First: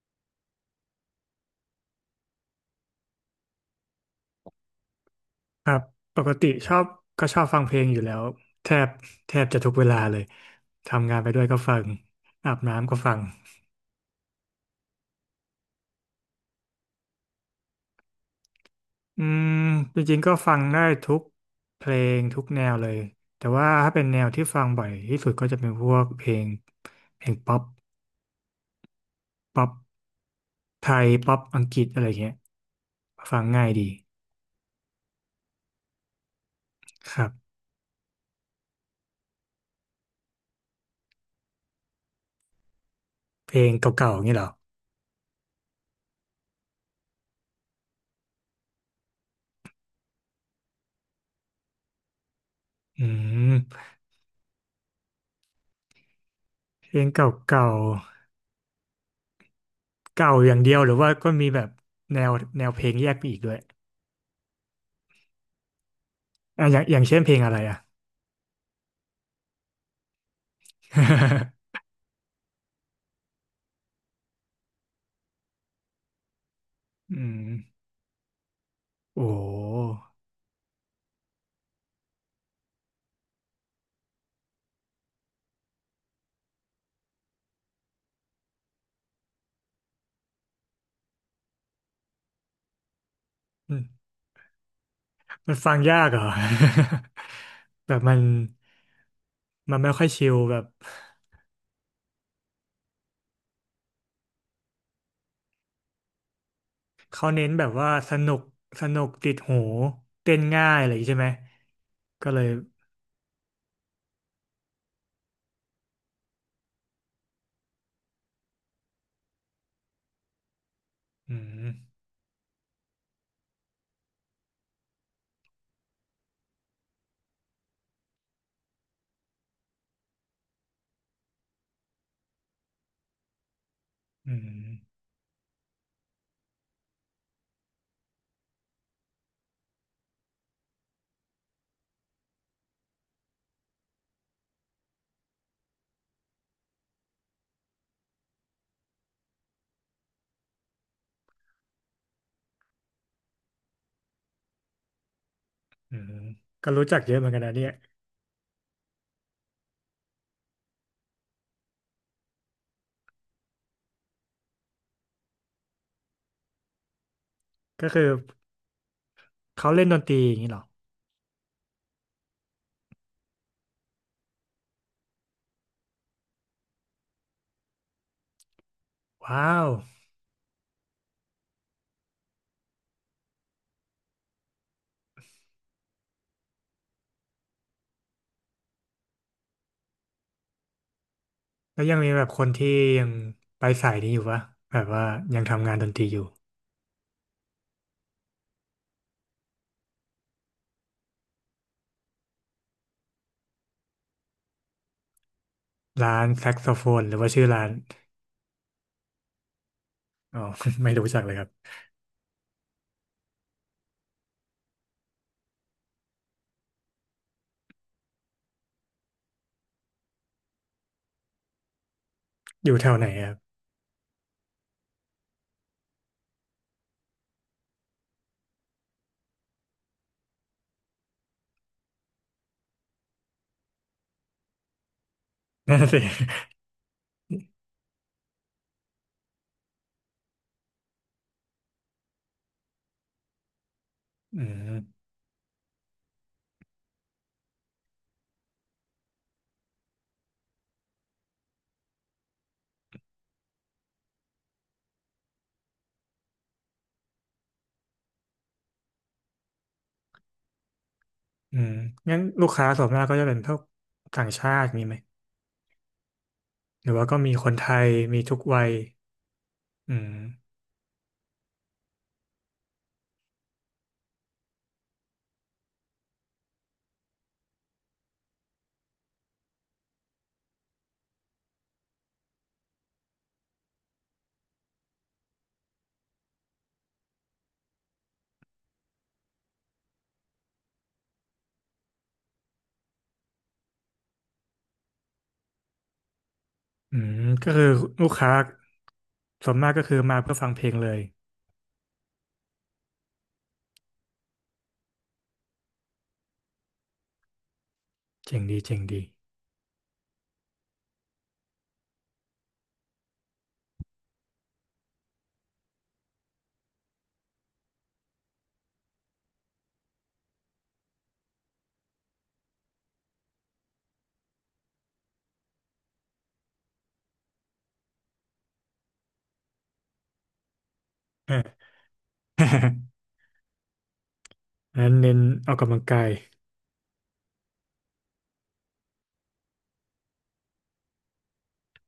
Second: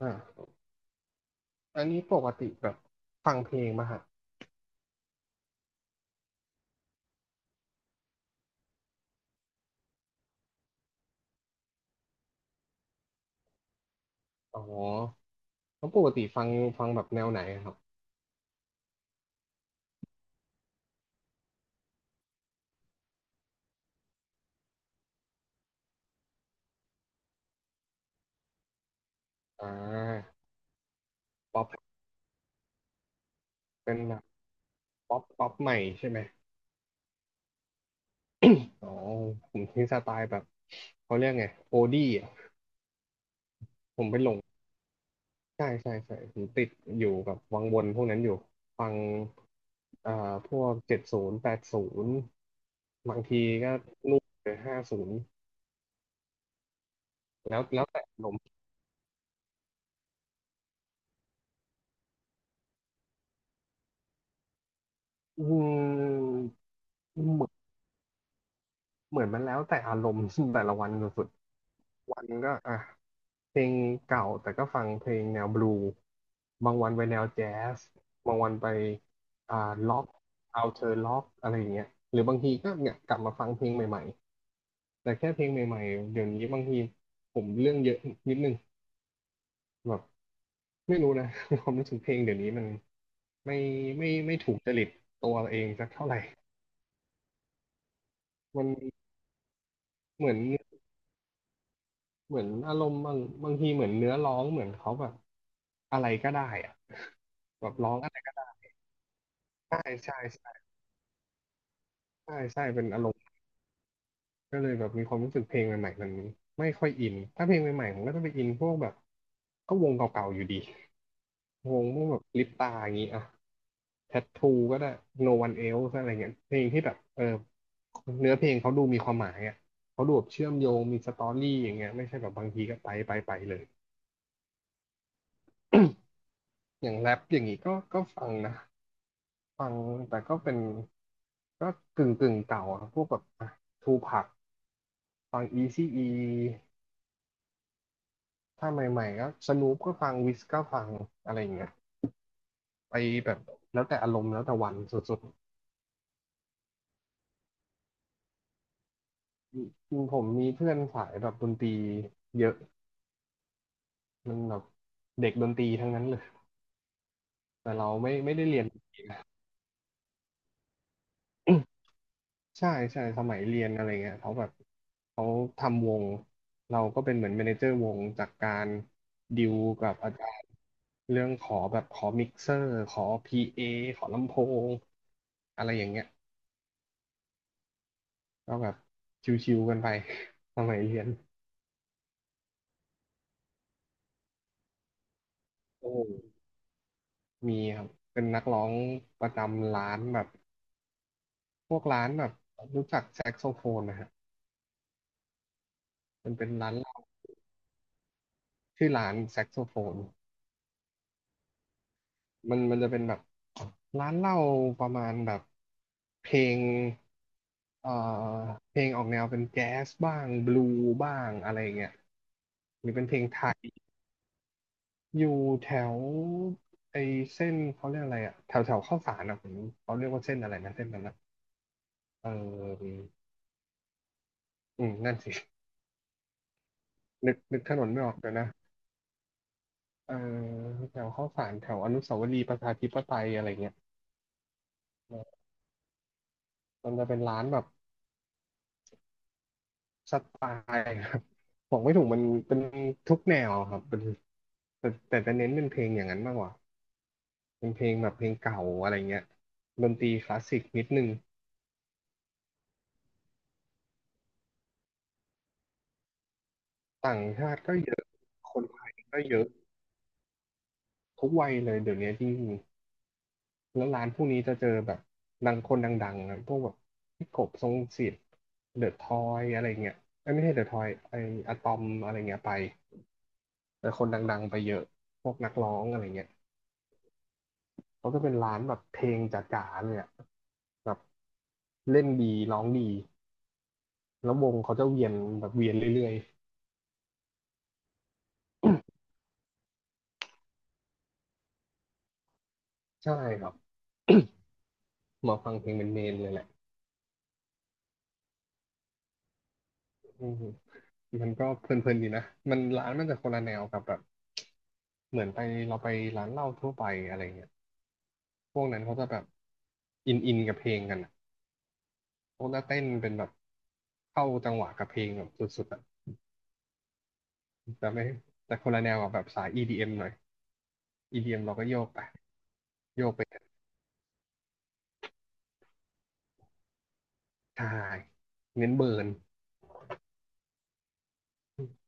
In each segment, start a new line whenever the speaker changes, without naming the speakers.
อ่าอันนี้ปกติแบบฟังเพลงมาฮะ
ครับปกติชอบก็ชอบฟังเพลงอยู่แล้วแทบแทบจะทุกเวลาเลยทำงานไปด้วยก็ฟังอาบน้ำก็ฟัง
อ๋อแล้วปกติฟังแบบแนวไหนอะครับ
อืมจริงๆก็ฟังได้ทุกเพลงทุกแนวเลยแต่ว่าถ้าเป็นแนวที่ฟังบ่อยที่สุดก็จะเป็นพวกเพลงป๊อปป๊
อ่
อป
า
ไทยป๊อปอั
ป๊อ
ง
ป
กฤษอะไรเงี้ยฟังง่ายดี
เป็นแบบป๊อปป๊อปใหม่ใช่ไหม
ครับ
อ๋อผมที่สไตล์แบบเขาเรียกไงโอดี้อ่ะ
เพลง
ผม
เก่าๆ
ไป
อย่าง
หล
นี้
ง
เหรอ
ใช่ใช่ใช่ผมติดอยู่กับวังวนพวกนั้นอยู่ฟังเอ่าพวกเจ็ดศูนย์แปดศูนย์
อื
บางที
ม
ก็นู่นเลยห้าศูนย์
เพลง
แล้ว
ก่า
แล้วแต่อารมณ์
เก่าอย่างเดียวหรือว่าก็มีแบบแนวแนวเพลงแยกไปอีกด้วย
อืม
อ่ะอย่าง
เห
เช่น
มื
เพลง
อ
อะ
น
ไรอ่ะ
เหมือนมันแล้วแต่อารมณ์ แต่ละวันสุด วันก็อ่ะเพลงเก่าแต่ก็ฟังเพลงแนวบลูบางวันไป
อื
แนวแจ๊
ม
สบางวันไป
โอ้
อ่าล็อกเอาเธอล็อกอะไรอย่างเงี้ยหรือบางทีก็เนี่ยกลับมาฟังเพลงใหม่ๆแต่แค่เพลงใหม่ๆเดี๋ยวนี้บางทีผมเรื่องเยอะนิดนึงแบบไม่รู้นะ ความรู้สึกเพลงเดี๋ยวนี้มันไม่
มัน
ไม่ไม่ถูกจริตตัว
มัน
เอง
ฟัง
สัก
ยา
เท่า
ก
ไห
เห
ร่
รอ แบบมัน
มัน
ไม่ค่อยชิ
เหมือ
ล
น
แบบ
เหมือนอารมณ์บางทีเหมือนเนื้อร้องเหมือนเขาแบบอะไรก็ได้อะ
เขาเน้นแบ
แบ
บ
บ
ว่า
ร้องอะ
ส
ไรก็
นุก
ได้
ติดหู
ใช่
เต้น
ใช่
ง่ายอะไรอย่างงี้ใช่ไหมก็
ใช่
เลย
ใช่เป็นอารมณ์ก็เลยแบบมีความรู้สึกเพลงใหม่ๆมันไม่ค่อยอินถ้าเพลงใหม่ๆผมก็จะไปอินพวกแบบก็วงเก่าๆอยู่ดี
อืม
วงพวกแบบลิปตาอย่างนี้อ่ะแทททูก็ได้ No One Else อะไรเงี้ยเพลงที่แบบเออเนื้อเพลงเขาดูมีความหมายอ่ะเขาดูแบบเชื่อมโยงมีสตอรี่อย่างเงี้ยไม่ใช่แบบบางทีก็ไปไปไปเลย
อืม
อย่างแรปอย่างนี้ก็ฟังนะฟังแต่ก็เป็นก็กึ่งเก่าอะพวกแบบทูพักฟังอีซีอี ถ้าใหม่ๆก็สนูปก็ฟังวิสก็ฟังอะไรอย่างเงี้ยไปแบบแล้วแต่อารมณ์แล้วแต่วันสุด
อืมก็รู้จักเยอะเหมือนกันนะเนี่ย
ๆจริงผมมีเพื่อนสายแบบดนตรีเยอะมันแบบเด็กดนตรีทั้งนั้นเลยแต่
ก็
เรา
คือ
ไม่ได้เรียน
เขาเล่นดนตรีอย่างนี้เหรอ
ใช่ใช่สมัยเรียนอะไรเงี้ยเขาแบบเขาทำวงเราก็เป็นเหมือนแมเนเจอร์วงจากการดิ
ว้า
ว
ว
กับอาจารย์เรื่องขอแบบขอมิกเซอร์ขอพีเอขอลำโพงอะไรอย่างเงี้ย ก็แบบชิวๆกันไป สมัยเรียน
แล้วยังมีแบบคนที่ยังไปสายนี้อยู่ปะแบบว่ายังทำงานดน
โอ้
ตรีอยู่
มีครับเป็นนักร้องประจำร้านแบบ พวกร้านแบบรู้จักแซกโซโฟนนะฮะ
ร้าน
มัน
แซ
เป็น
กโซ
ร้าน
โฟ
เหล้า
นหรือว่าชื่อร้าน
ชื่อร้านแซกโซโฟน
อ๋อ ไม่รู้จักเลยครับ
มันจะเป็นแบบร้านเหล้าประมาณแบบเพลงเอ่อเพลงออกแนวเป็นแจ๊สบ้างบลูบ้างอะไรเงี้ย
อยู่
ห
แถ
รือ
ว
เป็
ไห
น
น
เพลง
ครั
ไท
บ
ยอยู่แถวไอเส้นเขาเรียกอะไรอะแถวแถวข้าวสารอะผมเขาเรียกว่าเส้นอะไรนะเส้นนั้นะ เอออืมนั่นสิ
นั่นสิ
นึกถนนไม่ออกเลยวนะเออแถวข้าวสารแถวอนุสาวรีย์ประชาธิปไตยอะไรเงี้ย
อืม
มันจะเป็นร้านแบบสไตล์ครับบอกไม่ถูกมันเป็นทุกแนวครับเป็นแต่จะเน้นเป็นเพลงอย่างนั้นมากกว่าเป็นเพลงแบบเพลงเก่าอะไรเงี้ยดนตรีคลาสสิกนิดนึง
อืมงั้นลูกค้าส่วนมากก็จะเป็นพวกต่างชาติมีไหมหรือว่าก็
ต่าง
มีค
ชา
น
ติ
ไท
ก็
ย
เยอะ
มีทุก
ค
วั
น
ย
ไทยก็เยอะ
อืม
ทุกวัยเลยเดี๋ยวนี้จริงๆ แล้วร้านพวกนี้จะเจอแบบดังคนดังๆนะพวกแบบพี่กบทรงศิษย์เดอะทอยอะไรเงี้ยเอ้ยไม่ใช่เดอะทอยไออะตอมอะไรเงี้ยไปแต่คนดังๆ ไปเยอะพวกนักร้องอะไรเงี้ยเขาจะเป็นร้านแบบเพลงจ๋าๆเลยอะแบบเล่นดีร้องดีแล้ววงเขาจะเวียนแบบเวียนเรื่อย
อืมก็คือลูกค้าส่วนมากก็คือมาเพื่อฟังเพลงเลย
ๆ ใช่ครับมาฟังเพลงเป็นเมนเลยแหละ
เจ๋งดีเจ๋งดี
อืมมันก็เพลินๆดีนะ มันร้านมันจะคนละแนวกับแบบเหมือนไปเราไปร้านเหล้าทั่วไปอะไรเงี้ย พวกนั้นเขาจะแบบอินกับเพลงกันอะพวกนักเต้นเป็นแบบเข้าจังหวะกับเพลงแบบสุดๆอ่ะแต่ไม่แต่คนละแนวกับแบบสาย EDM หน่อย
เออ
EDM เอ็มเราก็โยกไป โยกไป
งั้นเน้นออกกำลังกาย
ทายเน้นเบิร์น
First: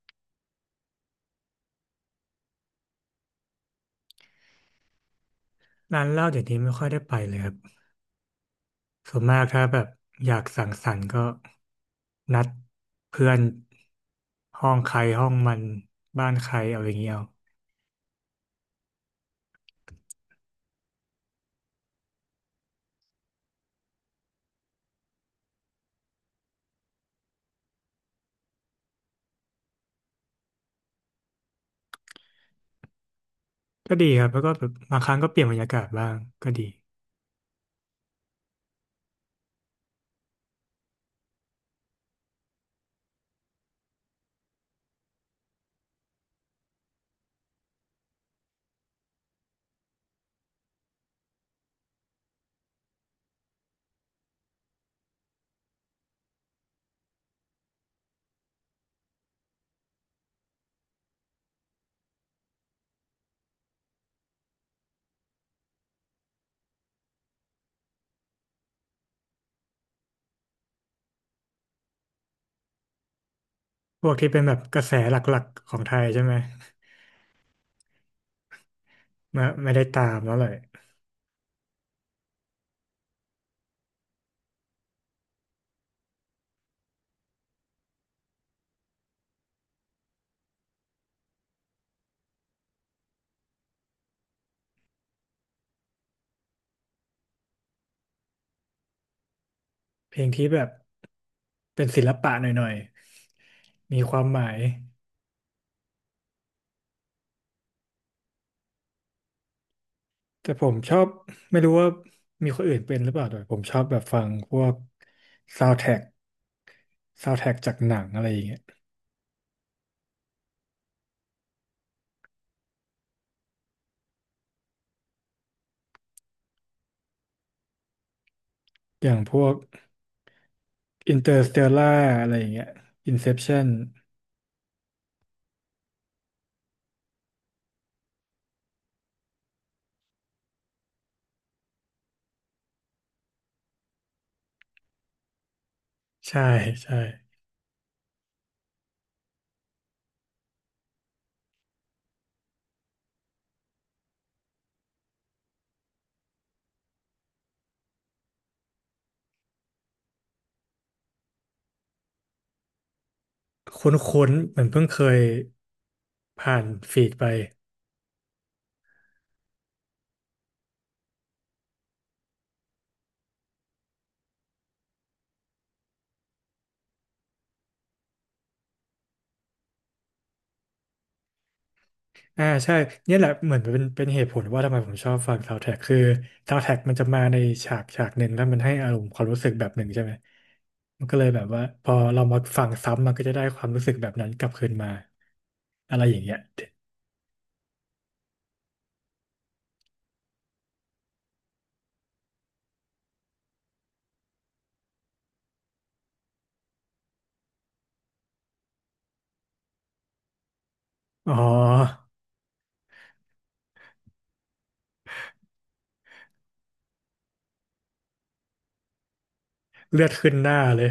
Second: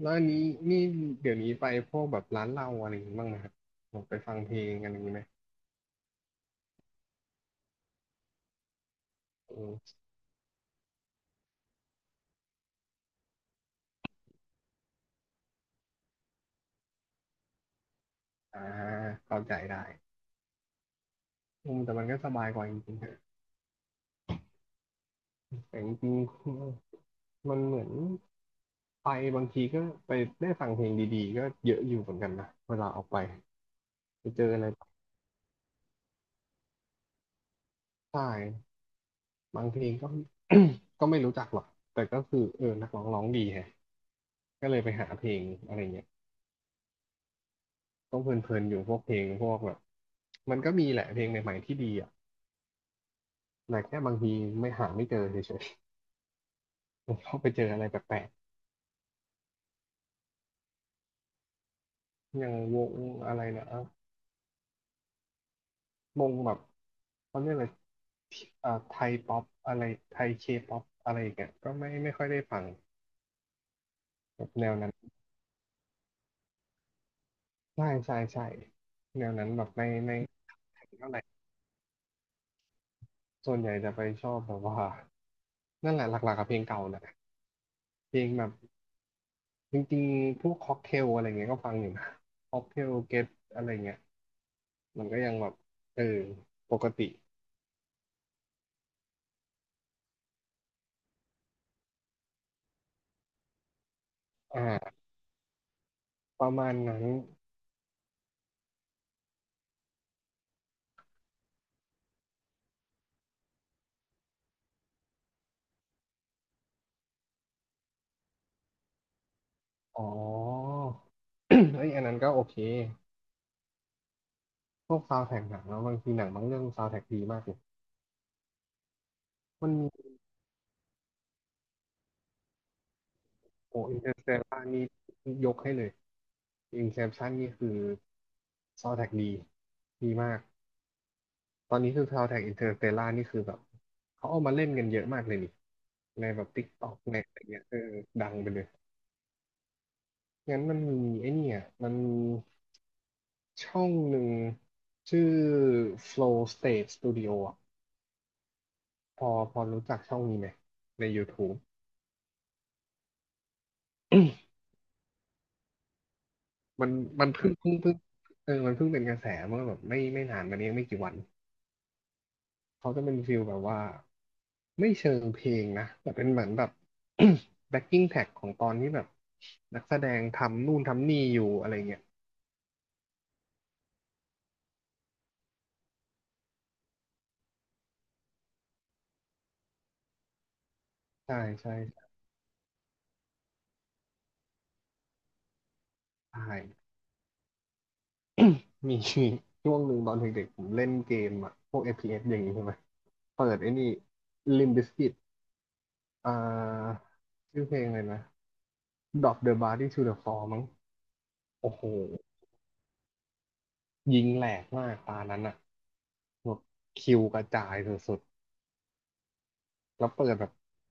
แล้วอันนี้นี่เดี๋ยวนี้ไปพวกแบบร้านเหล้าอะไรอย่างงี้บ้างนะครับแบบไปฟังเพลงกันอย่างนี้ไหม
ร้านเหล้าเดี๋ยวนี้ไม่ค่อยได้ไปเลยครับส่วนมากถ้า
อื
แบบ
ม
อยากสังสรรค์ก็นัดเพื่อนห้องใครห้องมันบ้านใครเอาอย่างเงี้ยเอา
อ่าเข้าใจได้อืมแต่มันก็สบายกว่าจริงๆนะแต่จริงๆมันเหมือนไปบางทีก็ไปได้ฟังเพลงดีๆก็เยอะอยู่เหมือนกันนะเวลาออกไป
ก็ดีค
ไป
รับแล้
เจ
ว
อ
ก็
อะ
แบ
ไร
บบางครั้งก็เปลี่ยนบรรยากาศบ้างก็ดี
ใช่บางเพลงก็ ก็ไม่รู้จักหรอกแต่ก็คือนักร้องร้องดีแฮะก็เลยไปหาเพลงอะไรเงี้ยต้องเพลินๆอยู่พวกเพลงพวกแบบมันก็มีแหละเพลงใหม่ๆที่ดีอ่ะแต่แค่บางทีไม่หาไม่เจอเฉยๆผมก็ไปเจออะไรแปลกๆอย่างวงอะไรนะวงแบบเขาเรียกอะไรไทยป๊อปอะไรไทยเคป๊อปอะไรอย่างเงี้ยก็ไม่ค่อยได้ฟัง
พวกที่เป็
แบ
น
บ
แบบ
แนว
กระ
นั้
แส
น
หลักๆของไทยใช่ไหม
ใช่ใช่ใช่แนว
ไม่
นั้นแบบ
ไม่ได้
ไม่
ตา
ไม่
มแล้วเลย
เท่าไหร่ส่วนใหญ่จะไปชอบแบบว่า นั่นแหละหลักๆกับเพลงเก่าแหละเพลงแบบจริงๆพวกค็อกเทลอะไรเงี้ยก็ฟังอยู่นะค็อกเทลเกตอะไรเงี้ยมันก็ยังแบบเออปกติ
เพลงที่แบบเป็นศิลปะหน่อยๆมีความหมาย
อ่าประมาณนั้น
แต่ผมชอบไม่รู้ว่ามีคนอื่นเป็นหรือเปล่าแต่ผมชอบแบบฟังพวกซาวด์แทร็กซาวด์แทร็กจากหนังอะไรอย่างเงี้ย
อ๋อ เอ้ยอันนั้นก็โอเคพวกซาว n d แทร็กหนังแล้วบางทีหนังบางเรื่องซาว n d แทร็กดีมากเลย
อย่างพวก
มันมี
Interstellar อะไรอย่างเงี้ย Inception
โออินเตอร์สเตลานี่ยกให้เลยอินเซปชั่นนี่คือซาว n d แทร็กดีมาก ตอนนี้คือ Soundtrack Interstellar นี่คือแบบเขาเอามาเล่นกันเยอะมากเลยนี่ใน
ใช่
แบบ
ใช่
TikTok ในอะไรเงี้ยดังไปเลย งั้นมันมีไอ้เนี่ยมันมีช่องหนึ่งชื่อ Flow State Studio อ่ะพอรู้จักช่องนี้ไหมใน YouTube
คุ้นๆเหมือนเพิ่งเคยผ่าน
มัน
ฟีดไป
มันเพิ่งเพิ่งเพิ่งเออมันเพิ่งเป็นกระแสเมื่อแบบไม่นานมานี้ไม่กี่วันเขาจะเป็นฟิลแบบว่า ไม่เชิงเพลงนะแต่เป็นเหมือนแบบ backing track ของตอนที่แบบนักแสดงทำนู่นทำนี่อยู่อะไรเงี้ย
อ่าใช่เนี่ยแหละเหมือนเป็นเหตุผลว่าทำไมผมชอบฟังซาว n d แท a ็กคือซาว n d แท a ็กมันจะมาในฉากฉากหนึ่งแล้วมันให้อารมณ์ความรู้สึกแบบหนึ่งใช่ไหมมันก็เลย
ใช่
แบบว่า
ใช่
พอเรามาฟังซ้ำมันก็จะได้ความรู้สึกแบบนั้นกลับคืนมาอะไรอย่างเงี้
ใช
ย
่มีช่วงหนึ่งตอนเด็กๆผมเล่นเกมอะพวก FPS อฟพีเอสอย่างนี้ใช่ไหมเปิดไอ้นี่ Limp Bizkit อ่าชื่อเพลงเลยนะ Drop the Body to the Floor มั้ง
อ๋
โอ้โห
อ
ยิงแหลกมากตานั้นอะแบบคิวกระจายสุดๆ
เลื
แล้
อ
ว
ด
เปิ
ขึ้น
ดแบ
ห
บ
น้าเลย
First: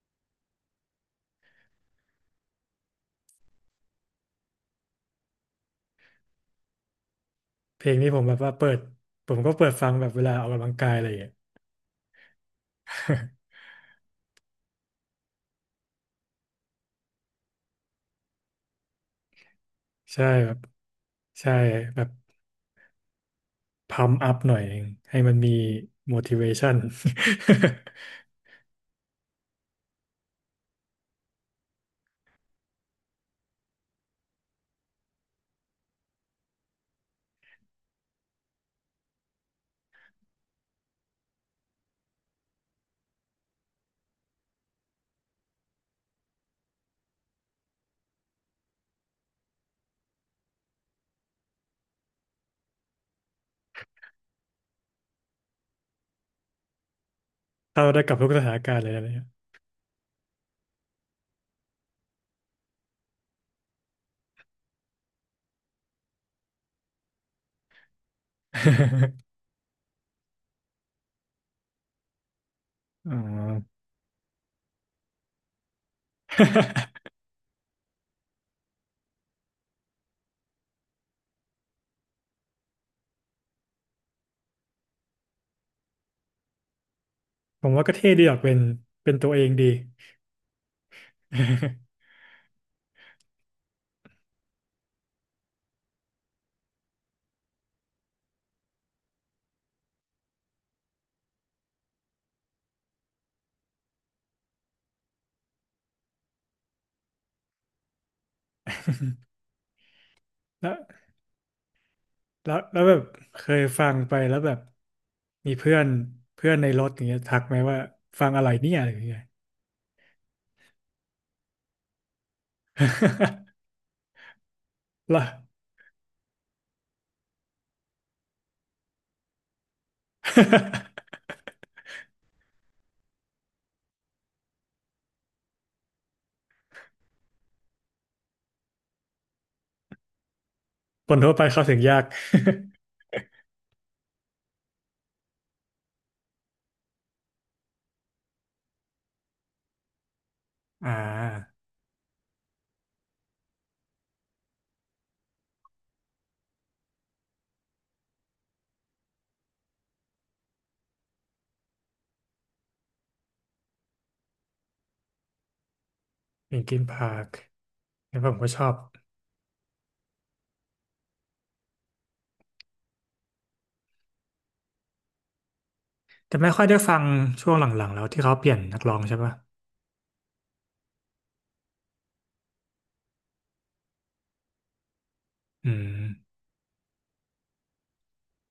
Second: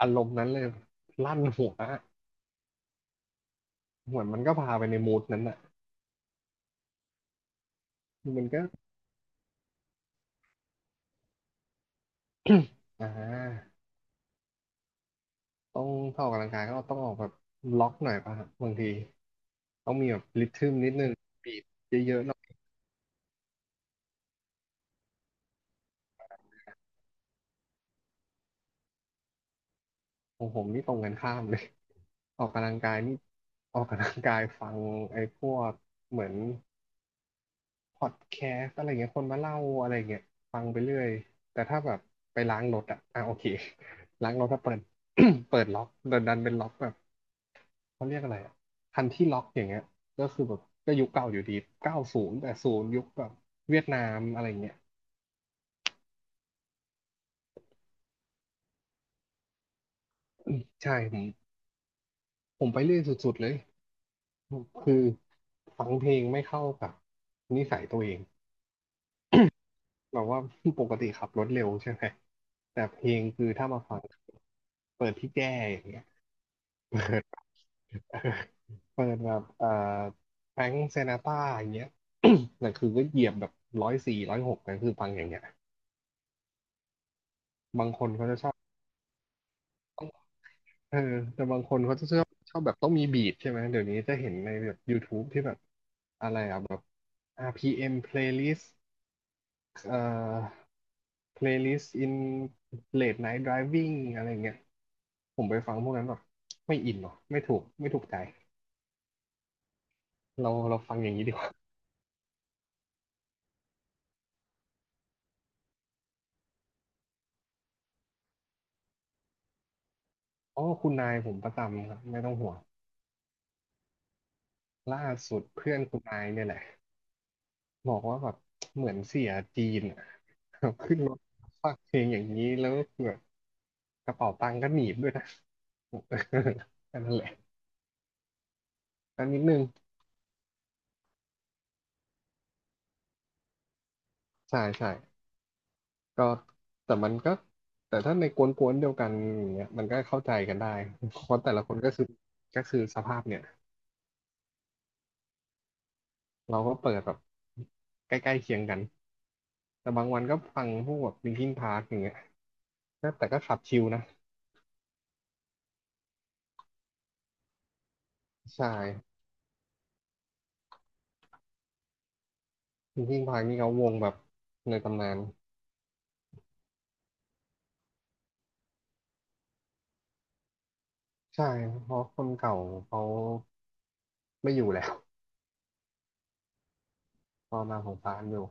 อารมณ์นั้นเลยลั่นหัวอะเหมือนมันก็พาไปในมูดนั้นอะ
เพลงนี้ผม
คื
แบ
อ
บ
มัน
ว่า
ก็
เปิดผมก็เปิดฟังแบบเวลาออกกำลังกายอะไรอย่างเงี้ย
อ่าต้องถ้าออกกำลังกายก็ต้องออกแบบล็อกหน่อยป่ะฮะบางทีต้องมี แบบ
ใช่
ริ
แบบ
ทึมนิดนึง
ใช่
บีบ
แบบ
เยอะๆหน่อย
พัมอัพหน่อยหนึ่งให้มันมี motivation
ของผมนี่ตรงกันข้ามเลย ออกกำลังกายนี่ออกกำลังกายฟังไอ้พวกเหมือนพอดแคสต์อะไรเงี้ยคนมาเล่าอะไรเงี้ยฟังไปเรื่อยแต่ถ้าแบบไปล้างรถอะอ่ะโอเค ล้างรถถ้าเปิด เปิดล็อกดันเป็นล็อกแบบ เขาเรียกอะไรอ่ะคันที่ล็อกอย่างเงี้ยก็คือแบบก็ยุคเก่าอยู่ดี90แต่ศูนย์ยุคแบบเวียดนามอะไรเงี้ย
เข้าได้กับทุกสถานการณ์เลยนะเนี่ย
ใช่ผมไปเรื่อยสุดๆเลยคือฟังเพลงไม่เข้ากับนิสัยตัวเอง แบบว่า ปกติขับรถเร็วใช่ไหมแต่เพล
อ๋อ
งคือถ้ามาฟังเปิดพี่แจ้อย่างเงี้ย เปิ ด เปิดแบบแฟรงค์เซนาตราอย่างเงี้ย แต่คือก็เหยียบแบบ140-160นั่นคือฟังอย่างเงี้ย
ผมว่า
บาง
ก็
ค
เท่
น
ดี
เขา
ออ
จะ
ก
ชอ
เป็
บ
นเป็นตัวเองดี
เออแต่บางคนเขาจะ ชอบแบบต้องมีบีทใช่ไหมเดี๋ยวนี้จะเห็นในแบบ YouTube ที่แบบอะไรอ่ะแบบ RPM playlist เอ่อ playlist in late night driving อะไรเงี้ยผมไปฟังพวกนั้นแบบไม่อินหรอไม่ถูกใจเรา
แล้ว
เราฟังอย่างนี้ดีกว่า
แล้วแบบเคยฟังไปแล้วแบบมีเพื่อนเพื่อนในรถอย่างเงี้ยทักไหมว่าฟังอะไรเนี่ยอะไรอย่างเงี้ย
อ๋อคุณนายผมประจำครับไม่ต้องห่วงล่า
ล่ะ
สุดเพื่อนคุณนายเนี่ยแหละ บอกว่าแบบเหมือนเสียจีนอะ แบบขึ้นรถ ฟักเพลงอย่างนี้แล้วแบบกระเป๋าตังค์ก็หนีบด้วยนะ แันนั่นแหละอันนิดนึง
คนทั่วไปเข้าถึงยาก
ใช่ใช่ก็แต่มันก็แต่ถ้าในกวนๆเดียวกันอย่างเนี่ยมันก็เข้าใจกันได้
อ่า
เพราะแต่ละคนก็คือก็คือสภาพเนี่ยเราก็เปิดแบบใกล้ๆเคียงกันแต่บางวันก็ฟังพวกแบบ Linkin Park อย่างเงี้ยก็แต่ก็ขับชิลนะ
เป็นกินพาร์คผมก็ช
ใช่
อบ
Linkin Park นี่เขาวงแบบในตำนาน
แต่ไม่ค่อยได้ฟังช่วงหลังๆแล้วที่เขาเปลี่ยนนักร้องใช่ปะ
ใช่ เพราะคนเก่าเขาไม่อยู่แล้ว
อืม
พอมาของฟ้านอยู่